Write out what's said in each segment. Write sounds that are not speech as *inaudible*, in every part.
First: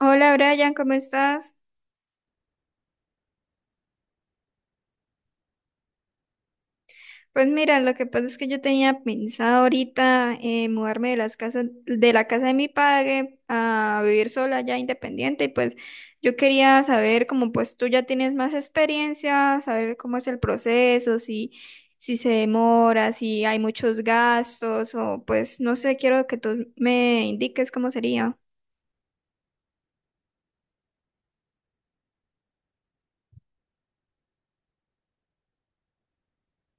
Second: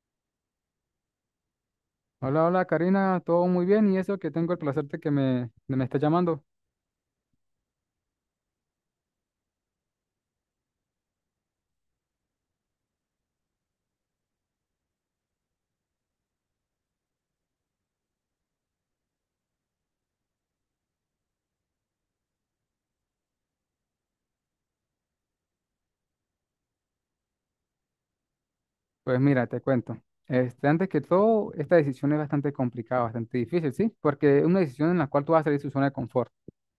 Hola Brian, ¿cómo estás? Hola, hola Karina, todo muy bien y eso que tengo el placer de que me estés llamando. Pues mira, lo que pasa es que yo tenía pensado ahorita mudarme de la casa de mi padre a vivir sola ya independiente, y pues yo quería saber, como pues tú ya tienes más experiencia, saber cómo es el proceso, si se demora, si hay muchos gastos o pues no sé, quiero que tú me indiques cómo sería. Pues mira, te cuento. Este, antes que todo, esta decisión es bastante complicada, bastante difícil, ¿sí? Porque es una decisión en la cual tú vas a salir de tu zona de confort.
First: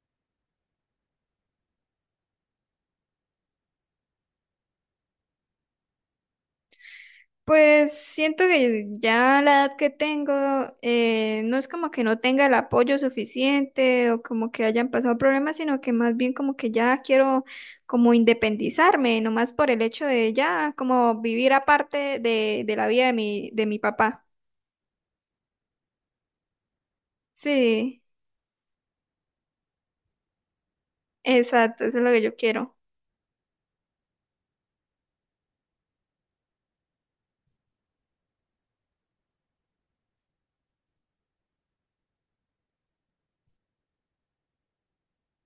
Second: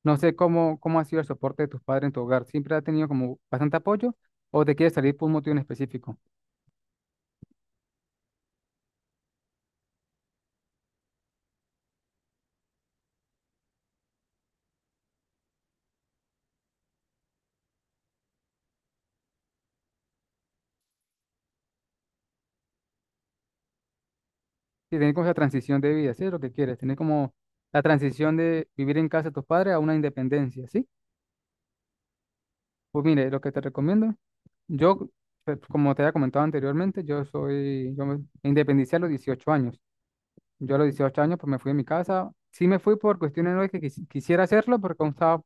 No sé cómo ha sido el soporte de tus padres en tu hogar. ¿Siempre ha tenido como bastante apoyo o te quieres salir por un motivo en específico? Pues siento que ya a la edad que tengo, no es como que no tenga el apoyo suficiente o como que hayan pasado problemas, sino que más bien como que ya quiero como independizarme, nomás por el hecho de ya como vivir aparte de la vida de mi papá. Sí, tener como esa transición de vida, ¿sí? Es lo que quieres, tener como la Sí, transición de vivir en casa de tus padres a una independencia, ¿sí? exacto, eso es lo que yo quiero. Pues mire, lo que te recomiendo. Yo, pues, como te había comentado anteriormente, yo soy, yo me independicé a los 18 años. Yo a los 18 años pues me fui de mi casa. Sí me fui por cuestiones no de que quisiera hacerlo porque aún estaba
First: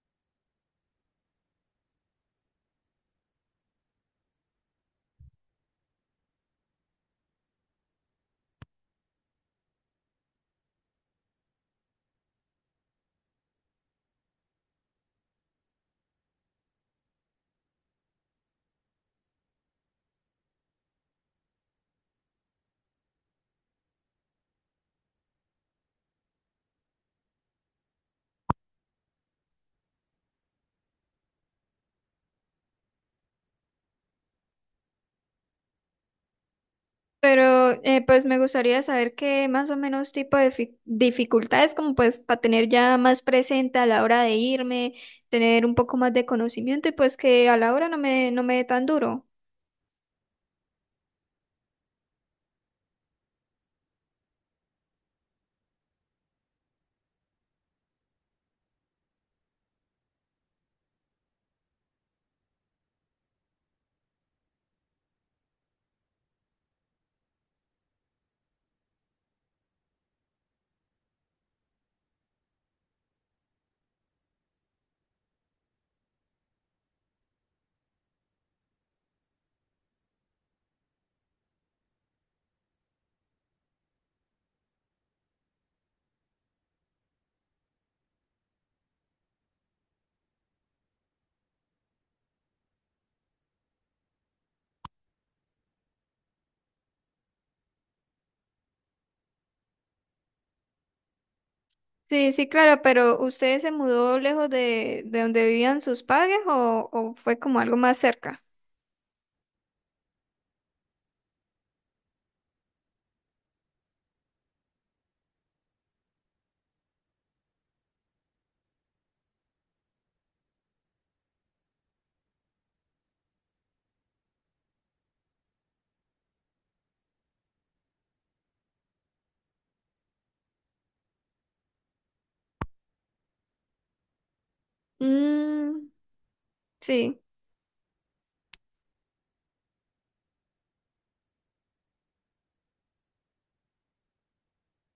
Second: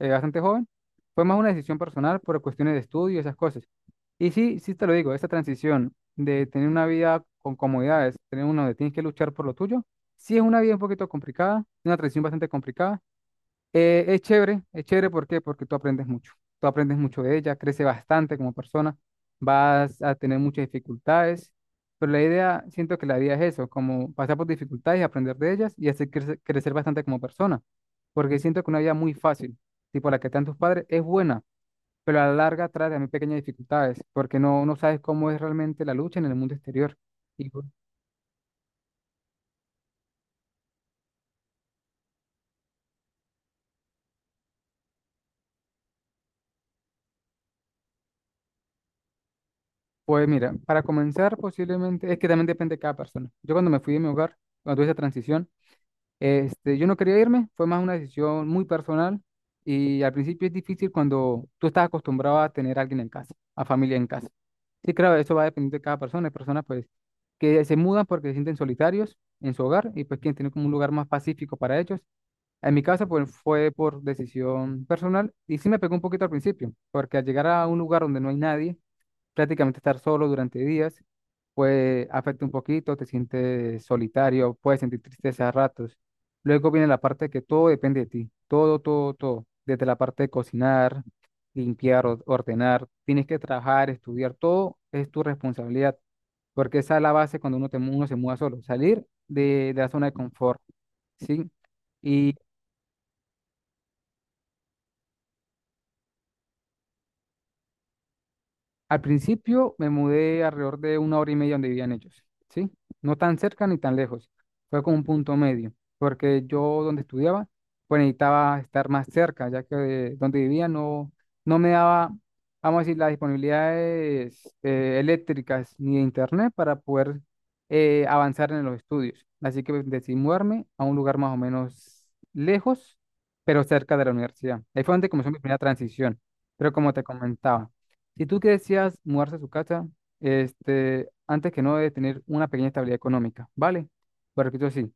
bastante joven. Fue más una decisión personal por cuestiones de estudio y esas cosas. Y sí, sí te lo digo, esa transición de tener una vida con comodidades, tener una donde tienes que luchar por lo tuyo, sí es una vida un poquito complicada, una transición bastante complicada, es chévere, ¿por qué? Porque tú aprendes mucho. Tú aprendes mucho de ella, creces bastante como persona, vas a tener muchas dificultades, pero la idea, siento que la vida es eso, como pasar por dificultades, aprender de ellas y hacer crecer, crecer bastante como persona, porque siento que una vida muy fácil, tipo la que te dan tus padres, es buena, pero a la larga trae también pequeñas dificultades, porque no, no sabes cómo es realmente la lucha en el mundo exterior. Y pues Pero pues me gustaría saber qué más o menos tipo de dificultades, como pues para tener ya más presente a la hora de irme, tener un poco más de conocimiento y pues que a la hora no me dé tan duro. pues mira, para comenzar posiblemente, es que también depende de cada persona. Yo cuando me fui de mi hogar, cuando tuve esa transición, Este, yo no quería irme, fue más una decisión muy personal y al principio es difícil cuando tú estás acostumbrado a tener a alguien en casa, a familia en casa. Sí, claro, eso va dependiendo de cada persona. Hay personas pues que se mudan porque se sienten solitarios en su hogar y pues quieren tener como un lugar más pacífico para ellos. En mi caso pues fue por decisión personal y sí me pegó un poquito al principio, porque al llegar a un lugar donde no hay nadie, prácticamente estar solo durante días, pues afecta un poquito, te sientes solitario, puedes sentir tristeza a ratos. Luego viene la parte que todo depende de ti, todo, todo, todo, desde la parte de cocinar, limpiar, ordenar, tienes que trabajar, estudiar, todo es tu responsabilidad, porque esa es la base cuando uno, uno se muda solo, salir de la zona de confort, ¿sí? Sí, sí, claro, pero ¿usted se mudó lejos de donde vivían sus padres o fue como algo más cerca? Al principio me mudé alrededor de una hora y media donde vivían ellos, ¿sí? No tan cerca ni tan lejos. Fue como un punto medio, porque yo donde estudiaba, pues necesitaba estar más cerca, ya que de donde vivía no, no me daba, vamos a decir, las disponibilidades eléctricas ni de internet para poder avanzar en los estudios. Así que decidí mudarme a un lugar más o menos lejos, pero cerca de la universidad. Ahí fue donde comenzó mi primera Mm, transición. Pero como te sí. comentaba, si tú que decías mudarse a su casa, este, antes que no debe tener una pequeña estabilidad económica, ¿vale? Pero repito así,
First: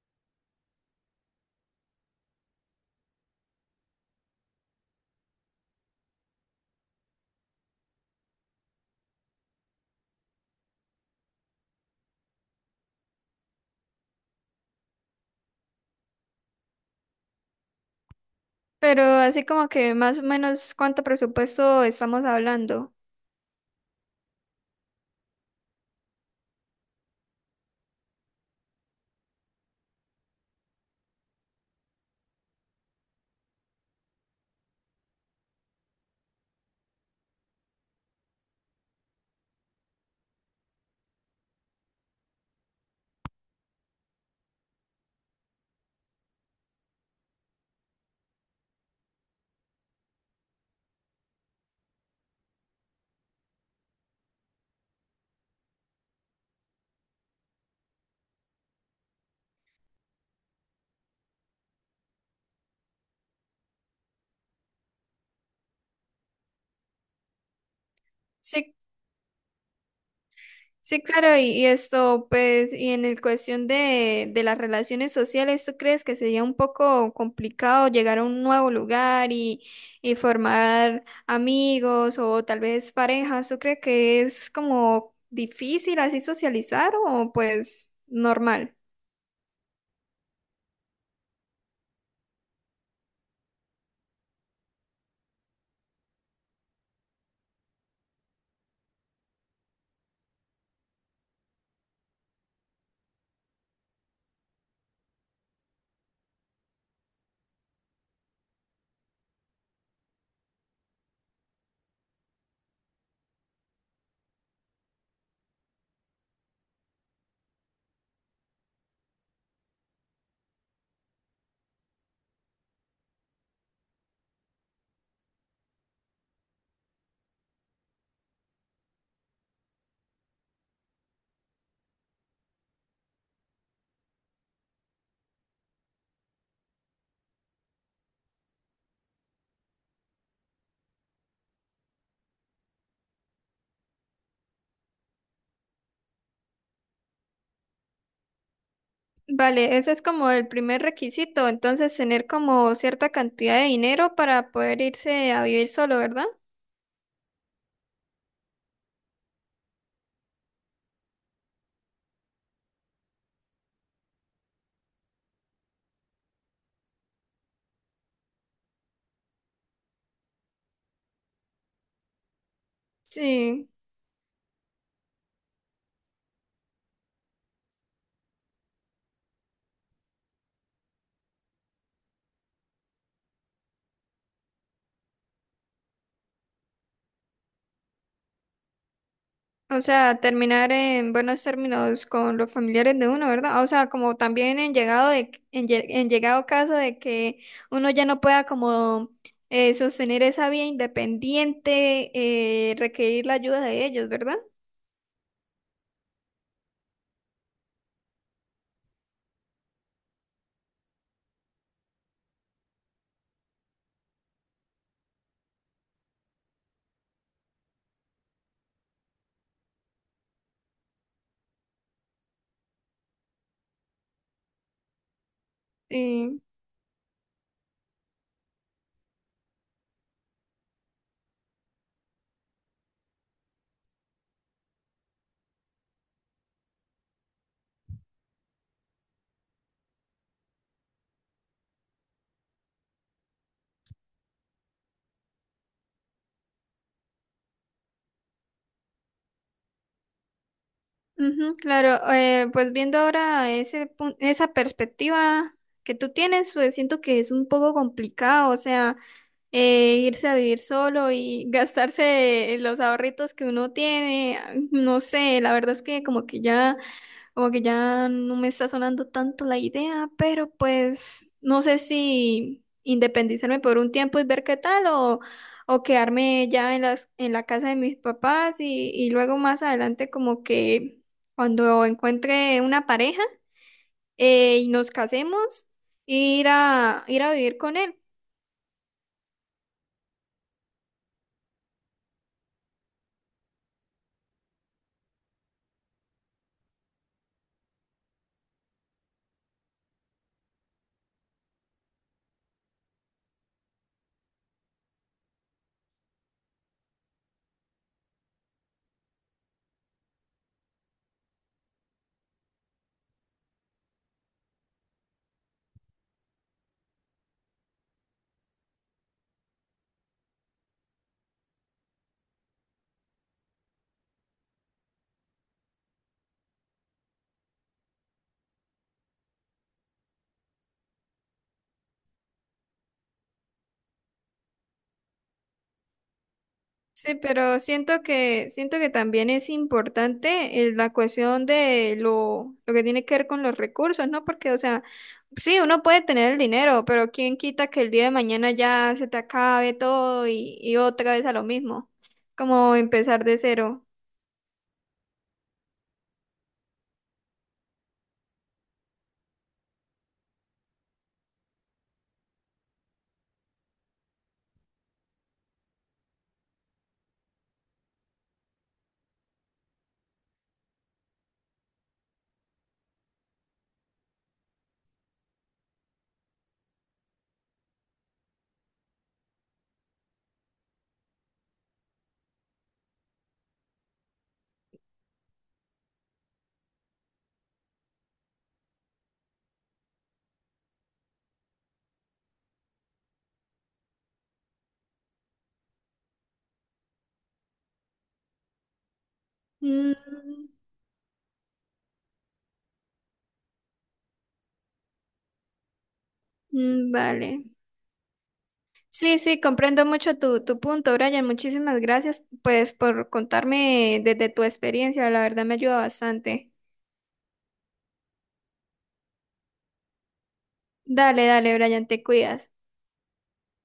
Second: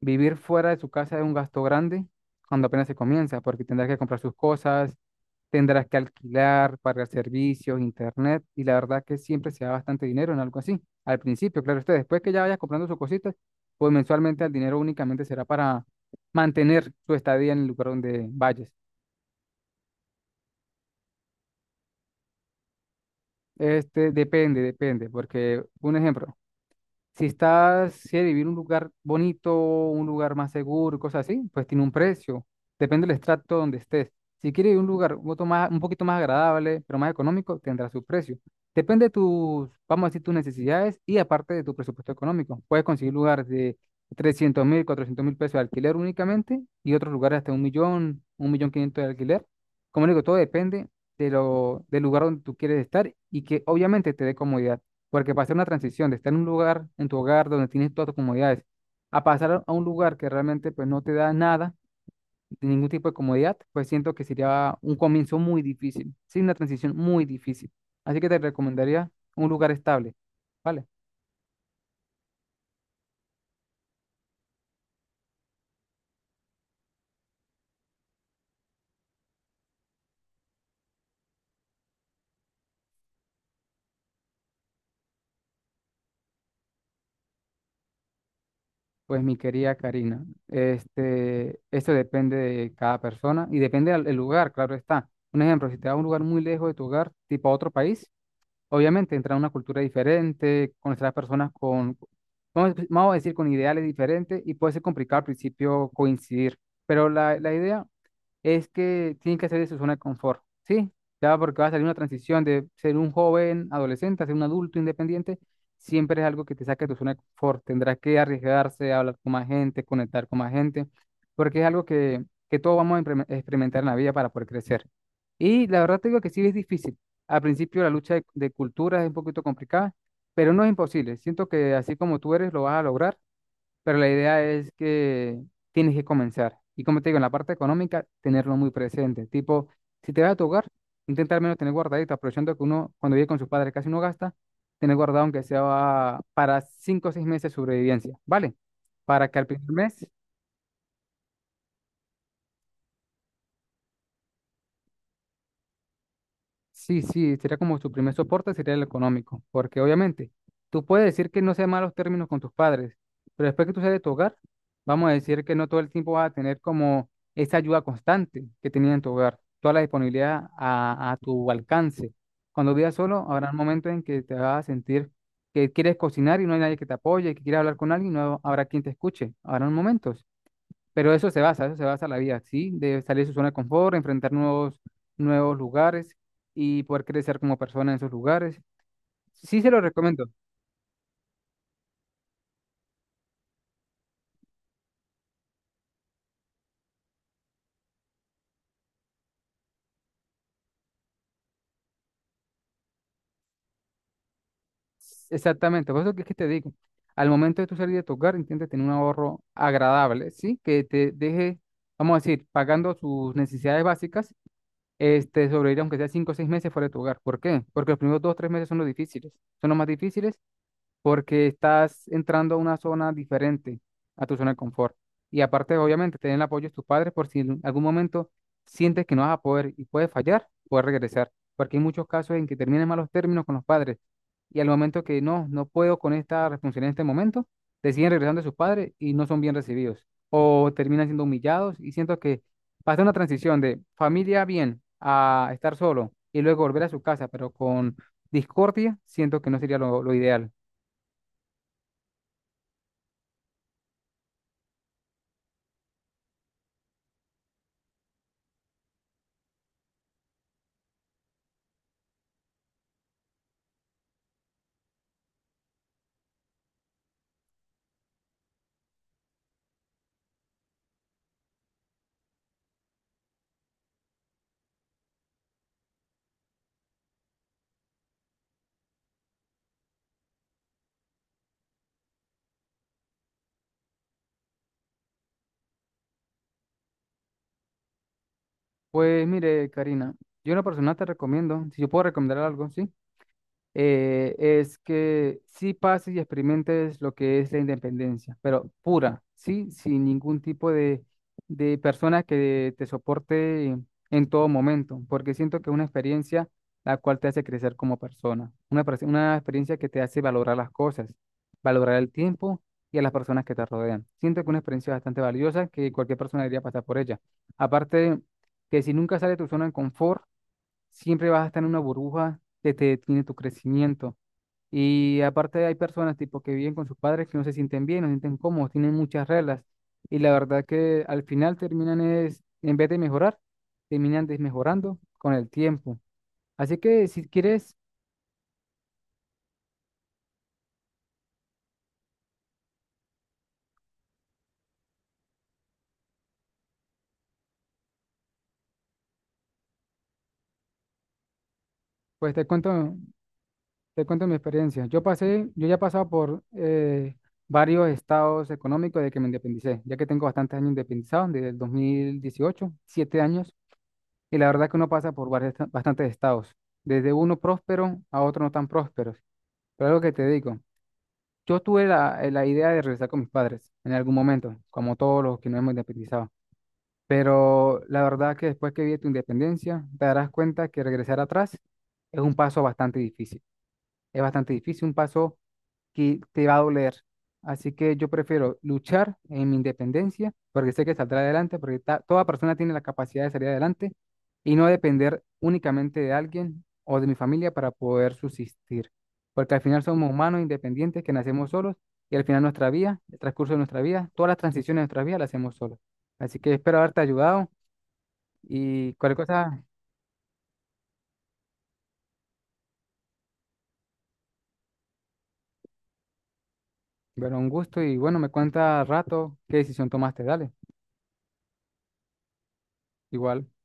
vivir fuera de su casa es un gasto grande cuando apenas se comienza, porque tendrás que comprar sus cosas, tendrás que alquilar, pagar servicios, internet, y la verdad que siempre se da bastante dinero en algo así. Al principio, claro, usted, después que ya vayas comprando sus cositas, pues mensualmente el dinero únicamente será para mantener su estadía en el lugar donde vayas. Pero así como que más o menos cuánto presupuesto estamos hablando. Este, depende, depende, porque un ejemplo. Si estás, si eres vivir en un lugar bonito, un lugar más seguro, cosas así, pues tiene un precio. Depende del estrato donde estés. Si quieres vivir en un lugar un poquito más agradable, pero más económico, tendrá su precio. Depende de tus, vamos a decir, tus necesidades y aparte de tu presupuesto económico. Puedes conseguir lugares de 300 mil, 400 mil pesos de alquiler únicamente y otros lugares hasta un millón quinientos de alquiler. Como digo, todo depende de lo, del lugar donde tú quieres estar y que obviamente te dé comodidad. Porque pasar una transición de estar en un lugar, en tu hogar, donde tienes todas tus comodidades, a pasar a un lugar que realmente pues no te da nada, de ningún tipo de comodidad, pues siento que sería un comienzo muy difícil, sí, una transición muy difícil. Así que te Sí, recomendaría un lugar estable, ¿vale? sí, claro, y esto, pues, y en el cuestión de las relaciones sociales, ¿tú crees que sería un poco complicado llegar a un nuevo lugar y formar amigos o tal vez parejas? ¿Tú crees que es como difícil así socializar o pues normal? Pues mi querida Karina, este, esto depende de cada persona y depende del lugar, claro está. Un ejemplo, si te vas a un lugar muy lejos de tu hogar, tipo a otro país, obviamente, entrar a una cultura diferente, conocer a personas con, vamos a decir, con ideales diferentes y puede ser complicado al principio coincidir, pero la idea es que tienen que salir de su zona de confort, ¿sí? Ya porque va a salir una transición de ser un joven adolescente a ser un adulto independiente, siempre es algo que te saca de tu zona de confort. Tendrás que arriesgarse, hablar con más gente, conectar con más gente, porque es algo que todos vamos a experimentar en la vida para poder crecer. Y la verdad te digo que sí es difícil. Al principio la lucha de culturas es un poquito complicada, pero no es imposible. Siento que así como tú eres, lo vas a lograr, pero la idea es que tienes que comenzar. Y como te digo, en la parte económica, tenerlo muy presente. Tipo, si te vas a tu hogar, intenta al menos tener guardadito, aprovechando que uno, cuando vive con sus padres, casi no gasta, tener guardado aunque sea para cinco o seis meses de sobrevivencia, ¿vale? Para que al primer Vale, ese es mes. como el primer requisito, entonces tener como cierta cantidad de dinero para poder irse a vivir solo, ¿verdad? Sí, sí, sería como tu primer soporte, sería el económico, porque obviamente tú puedes decir que no sean malos términos con tus padres, pero después que tú sales de tu hogar, vamos a decir que no todo el tiempo vas a tener como esa ayuda constante que tenías en tu hogar, toda la disponibilidad a tu alcance. Cuando vivas solo, habrá Sí. momentos en que te vas a sentir que quieres cocinar y no hay nadie que te apoye, que quieres hablar con alguien y no habrá quien te escuche. Habrán momentos. Pero eso se basa la vida, ¿sí? De salir de su zona de confort, enfrentar nuevos, nuevos lugares y poder crecer como persona en esos lugares. Sí se lo O sea, recomiendo. terminar en buenos términos con los familiares de uno, ¿verdad? Ah, o sea, como también en llegado en, en llegado caso de que uno ya no pueda como sostener esa vía independiente, requerir la ayuda de ellos, ¿verdad? Exactamente, por eso que te digo, al momento de tu salir de tu hogar, intenta tener un ahorro agradable, ¿sí? Que te deje, vamos a decir, pagando sus necesidades básicas, este, sobrevivir aunque sea cinco o seis meses fuera de tu hogar. ¿Por qué? Porque los primeros dos o tres meses son los difíciles, son los más difíciles porque estás entrando a una zona diferente a tu zona de confort. Y aparte, obviamente, tener el Sí. apoyo de tus padres por si en algún momento sientes que no vas a poder y puedes fallar, puedes regresar, porque hay muchos casos en que terminan malos términos con los padres y al momento que no, no puedo con esta responsabilidad en este momento, deciden regresando a sus padres y no son bien recibidos o terminan siendo humillados y siento que pasa una transición de familia bien a estar solo y luego volver a su casa, pero con discordia, siento que no sería lo ideal. Ujú, claro, pues viendo ahora esa perspectiva que tú tienes, pues siento que es un poco complicado, o sea, irse a vivir solo y *laughs* gastarse los ahorritos que uno tiene, no sé, la verdad es que como que ya no me está sonando tanto la idea, pero pues no sé si independizarme por un tiempo y ver qué tal o quedarme ya en la casa de mis papás y luego más adelante como que cuando encuentre una pareja y nos casemos, ir a vivir con él. Pues mire, Karina, yo una persona te recomiendo, si yo puedo recomendar algo, ¿sí? Es que sí pases y experimentes lo que es la independencia, pero pura, ¿sí? Sin ningún tipo de persona que te soporte en todo momento, porque siento que es una experiencia la cual te hace crecer como persona, una experiencia que te hace valorar las cosas, valorar el tiempo y a las personas que te rodean. Siento que es una experiencia bastante valiosa que cualquier persona debería pasar por ella. Aparte, que si nunca sale de tu zona de confort, siempre vas a estar en una burbuja que te detiene tu crecimiento. Y aparte hay personas tipo que viven con sus padres que no se sienten bien, no se sienten cómodos, tienen muchas reglas. Y la verdad que al final terminan es, en vez de mejorar, terminan desmejorando con el tiempo. Así que Sí, si pero quieres, siento que también es importante la cuestión de lo que tiene que ver con los recursos, ¿no? Porque, o sea, sí, uno puede tener el dinero, pero quién quita que el día de mañana ya se te acabe todo y otra vez a lo mismo, pues como empezar de cero. te cuento mi experiencia. Yo pasé, yo ya he pasado por varios estados económicos de que me independicé, ya que tengo bastantes años independizado, desde el 2018, siete años. Y la verdad que uno pasa por varios- bastantes estados, desde uno próspero a otro no tan prósperos. Pero algo que te digo, yo tuve la idea de regresar con mis padres en algún momento, como todos los que nos hemos independizado. Pero la verdad que después que vi tu independencia, te darás cuenta que regresar atrás es un paso bastante difícil. Es bastante difícil, un paso que te va a doler. Así que yo prefiero luchar en mi independencia porque sé que saldrá adelante, porque toda persona tiene la capacidad de salir adelante y no depender únicamente de alguien o de mi familia para poder subsistir. Porque al final Mm, somos humanos independientes que nacemos solos y al final nuestra vida, el transcurso de nuestra vida, todas las transiciones de nuestra vida las hacemos solos. Así que espero haberte vale. ayudado y Sí, cualquier sí, cosa, comprendo mucho tu, tu punto, Brian. Muchísimas gracias, pues, por contarme desde tu experiencia. La verdad me ayuda bastante. bueno, un gusto y bueno, me cuenta al rato qué decisión tomaste, dale. Dale, dale, Brian, te cuidas. Igual.